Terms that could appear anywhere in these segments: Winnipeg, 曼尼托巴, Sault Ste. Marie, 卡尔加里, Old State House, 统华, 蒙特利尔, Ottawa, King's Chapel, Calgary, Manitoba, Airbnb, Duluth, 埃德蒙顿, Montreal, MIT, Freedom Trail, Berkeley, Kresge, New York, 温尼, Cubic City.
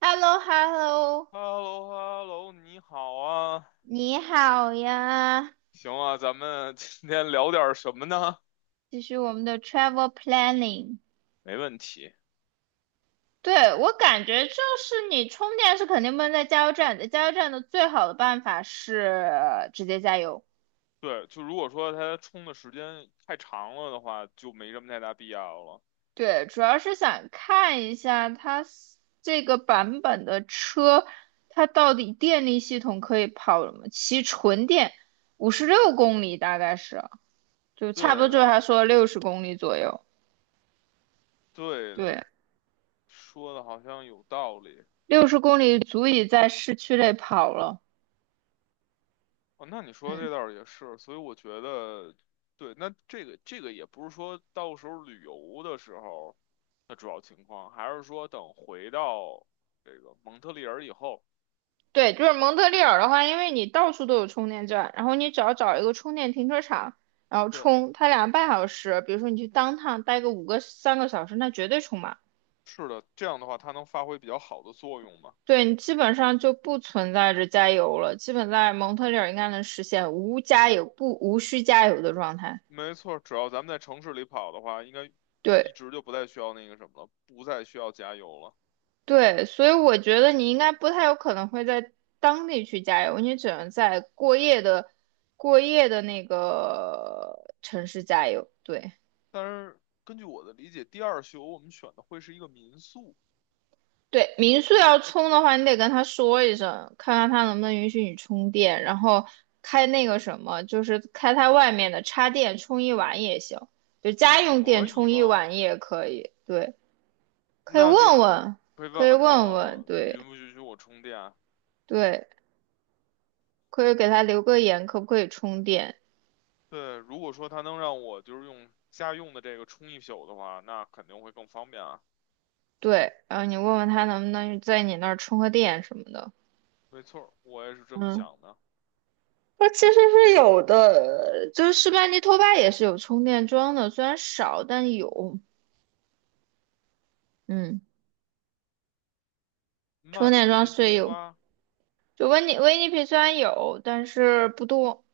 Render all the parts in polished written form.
h e l l o h e l l o h e l l o h e l l o 你好啊，你好呀，行啊，咱们今天聊点儿什么呢？继续我们的 travel planning。没问题。对，我感觉就是你充电是肯定不能在加油站的，在加油站的最好的办法是直接加油。对，就如果说它充的时间太长了的话，就没什么太大必要了。对，主要是想看一下它 这个版本的车，它到底电力系统可以跑什么？骑纯电56公里大概是，就差不对多就是的，他说六十公里左右。对的，对。说的好像有道理。六十公里足以在市区内跑了。哦，那你说嗯，这倒是也是，所以我觉得，对，那这个也不是说到时候旅游的时候的主要情况，还是说等回到这个蒙特利尔以后。对，就是蒙特利尔的话，因为你到处都有充电站，然后你只要找一个充电停车场，然后对，充，它2个半小时，比如说你去当趟待个五个三个小时，那绝对充满。是的，这样的话它能发挥比较好的作用嘛？对你基本上就不存在着加油了，基本在蒙特利尔应该能实现无加油不无需加油的状态。没错，只要咱们在城市里跑的话，应该对。一直就不再需要那个什么了，不再需要加油了。对，所以我觉得你应该不太有可能会在当地去加油，你只能在过夜的那个城市加油。对但是根据我的理解，第二宿我们选的会是一个民宿，对，民宿我要充的话，你得跟他说一声，看看他能不能允许你充电，然后开那个什么，就是开它外面的插电充一晚也行，就家用我电可以充一吗？晚也可以。对，可以那就问可问，可以可问以问他问问，了，允对不允许我充电啊？对，可以给他留个言，可不可以充电。对，如果说他能让我就是用家用的这个充一宿的话，那肯定会更方便啊。对，然后你问问他能不能在你那儿充个电什么的。没错儿，我也是这么嗯，想的。它其实是有的，就是士班尼托巴也是有充电桩的，虽然少，但有。嗯，充曼电桩尼虽托有，巴，就温尼威尼皮虽然有，但是不多。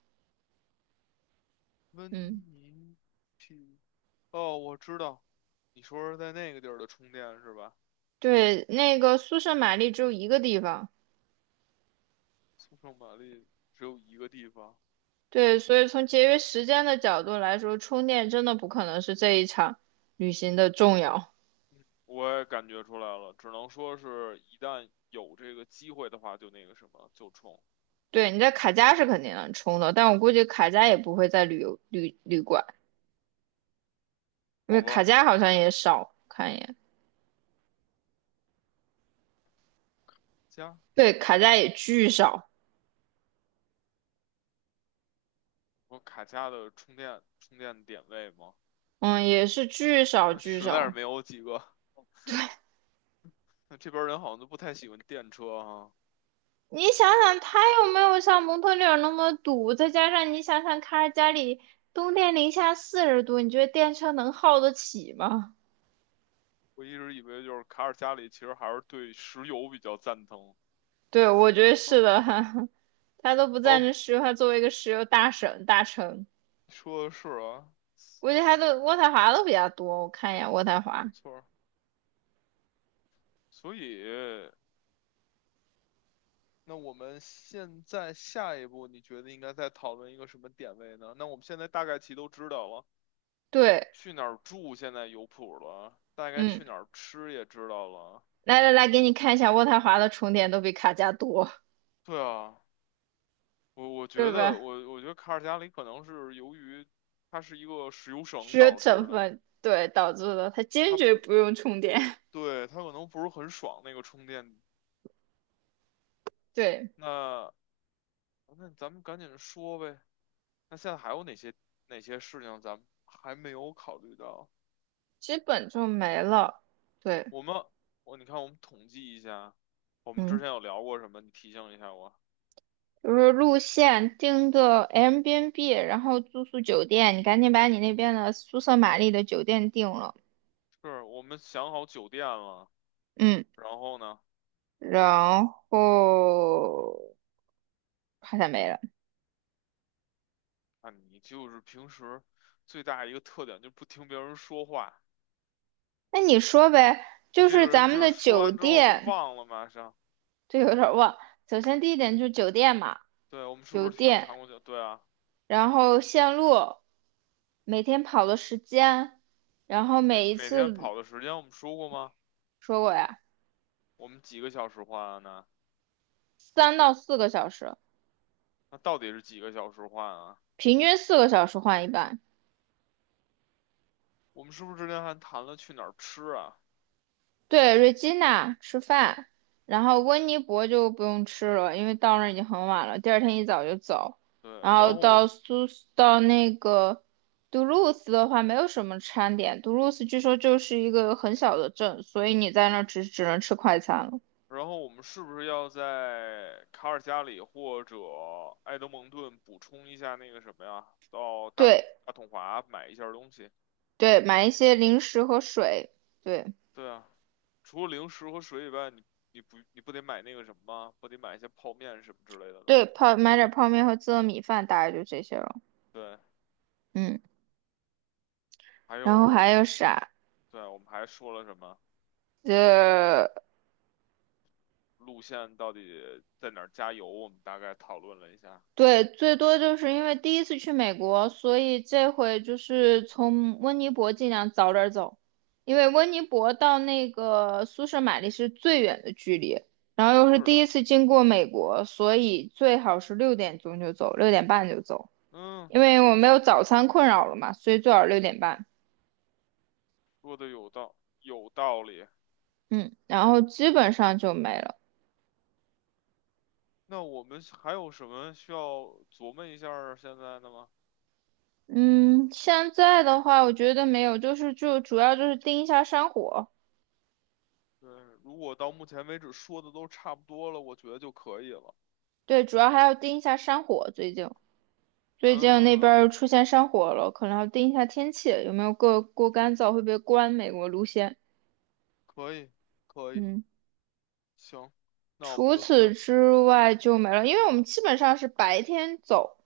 嗯，温尼。哦，我知道，你说是在那个地儿的充电是吧？对，那个苏圣玛丽只有一个地方。速胜玛丽只有一个地方，对，所以从节约时间的角度来说，充电真的不可能是这一场旅行的重要。我也感觉出来了，只能说是一旦有这个机会的话，就那个什么，就充对，你在卡加是肯定能充的，但我估计卡加也不会在旅游旅馆。因为好卡吧？价好像也少，看一眼，家，对，卡价也巨少，我卡家的充电点位吗？嗯，也是巨少 巨实在是少。没有几个。那这边人好像都不太喜欢电车哈。你想想，它有没有像蒙特利尔那么堵，再加上你想想，卡尔加里冬天零下40度，你觉得电车能耗得起吗？我一直以为就是卡尔加里其实还是对石油比较赞同。对，我觉得是的，他都不 赞哦，成石油，它作为一个石油大省大城，说的是啊，估计他的渥太华都比较多。我看一眼渥太没华，错儿。所以那我们现在下一步，你觉得应该再讨论一个什么点位呢？那我们现在大概齐都知道了，对，去哪儿住现在有谱了，大概嗯，去哪儿吃也知道了。来来来，给你看一下渥太华的充电都比卡加多，对啊，我我对觉得吧？我我觉得卡尔加里可能是由于它是一个石油省是导致成的，分，对，导致的，它坚它决不，不用充电，对，它可能不是很爽那个充电。对，那那咱们赶紧说呗。那现在还有哪些事情咱们还没有考虑到？基本就没了，对，我们，我你看，我们统计一下，我们之嗯，前有聊过什么？你提醒一下我。就是路线订个 Airbnb,然后住宿酒店，你赶紧把你那边的苏瑟玛丽的酒店订了，是我们想好酒店了，嗯，然后呢，然后好像没了，啊，你就是平时最大一个特点就不听别人说话，那你说呗，就这是个人咱们就是的说酒完之后都店，忘了，马上。这有点儿忘，首先第一点就是酒店嘛，对，我们是酒不是谈店。过酒？对啊，然后线路，每天跑的时间，然后每每一每天次跑的时间我们说过吗？说过呀，我们几个小时换啊呢？3到4个小时，那到底是几个小时换啊？平均四个小时换一班。我们是不是之前还谈了去哪儿吃啊？对瑞 e 娜吃饭，然后温尼伯就不用吃了，因为到那儿已经很晚了，第二天一早就走。对，然然后后我到那个杜鲁斯的话，没有什么餐点。杜鲁斯据说就是一个很小的镇，所以你在那儿只能吃快餐了。然后我们是不是要在卡尔加里或者埃德蒙顿补充一下那个什么呀？到大对，大统华买一下东西。对，买一些零食和水，对对啊，除了零食和水以外，你不得买那个什么吗？不得买一些泡面什么之类的东对，西。买点泡面和自热米饭，大概就这些了。对，嗯，还然后有还有是，啥？对，我们还说了什么呃，路线到底在哪儿加油？我们大概讨论了一下。对，最多就是因为第一次去美国，所以这回就是从温尼伯尽量早点走，因为温尼伯到那个苏舍马利是最远的距离，然后又是是第一的，次经过美国，所以最好是6点钟就走，六点半就走，嗯，因为我没有早餐困扰了嘛，所以最好六点半。说的有道理。嗯，然后基本上就没了。那我们还有什么需要琢磨一下儿现在的吗？嗯，现在的话，我觉得没有，就是就主要就是盯一下山火，对，如果到目前为止说的都差不多了，我觉得就可以了。对，主要还要盯一下山火。最近那边儿嗯，出现山火了，可能要盯一下天气，有没有过干燥，会不会关美国路线。可以，可以，嗯，行，那我们除就最，此之外就没了，因嗯为我们哼，基本上是白天走，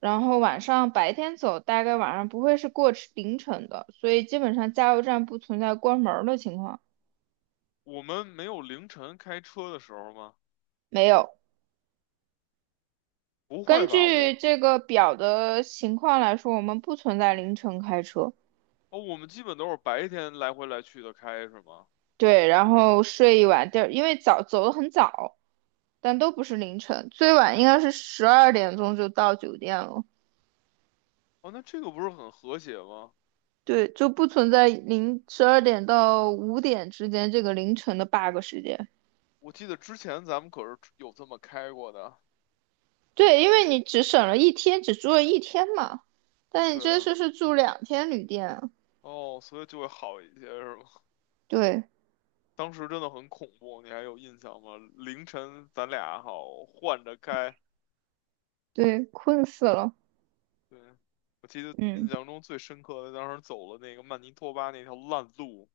然后晚上白天走，大概晚上不会是过凌晨的，所以基本上加油站不存在关门儿的情况，我们没有凌晨开车的时候吗？没有。不会根吧，据我，这个表的情况来说，我们不存在凌晨开车，哦，我们基本都是白天来回来去的开，是吗？对，然后睡一晚地儿，因为早走得很早，但都不是凌晨，最晚应该是12点钟就到酒店了，哦，那这个不是很和谐吗？对，就不存在零十二点到5点之间这个凌晨的 bug 时间，我记得之前咱们可是有这么开过的。对，因为你只省了一天，只住了一天嘛，但你对这啊，次是住两天旅店啊哦，所以就会好一些，是吗？对当时真的很恐怖，你还有印象吗？凌晨咱俩好换着开，对，困死了，对，我记得印嗯，象中最深刻的，当时走了那个曼尼托巴那条烂路，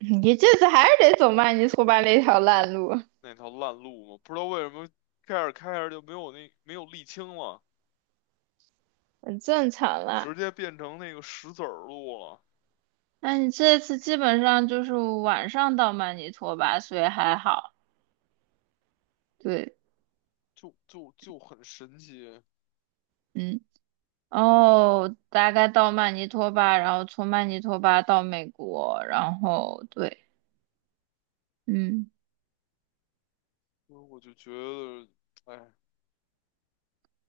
你这次还是得走曼尼托巴那条烂路。那条烂路嘛，不知道为什么开着开着就没有沥青了，很正常啦。直接变成那个石子儿路了，那你这次基本上就是晚上到曼尼托巴，所以还好。对，就很神奇，嗯，哦，大概到曼尼托巴，然后从曼尼托巴到美国，然后对，嗯，所以我就觉得，哎，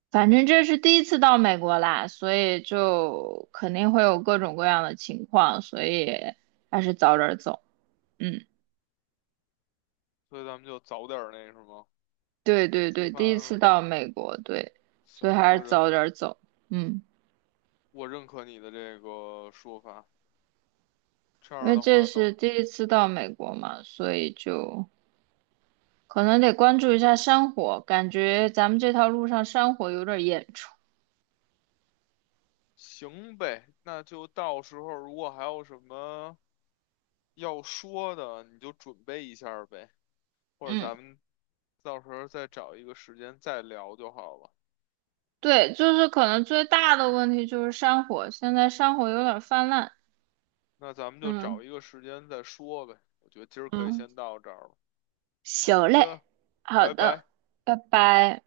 反正这是第一次到美国啦，所以就肯定会有各种各样的情况，所以还是早点走。嗯，所以咱们就早点儿那什么对对对，出第一发是次到吗？美国，对，所以行，还或是者早点走。嗯。我认可你的这个说法。这因样为的这话，是等第一次到美国嘛，所以就可能得关注一下山火，感觉咱们这条路上山火有点严重。行呗，那就到时候如果还有什么要说的，你就准备一下儿呗，或者嗯，咱们到时候再找一个时间再聊就好了。对，就是可能最大的问题就是山火，现在山火有点泛滥。那咱们就找嗯一个时间再说呗。我觉得今儿可以嗯，先到这儿了。好行嘞，的，好拜的，拜。拜拜。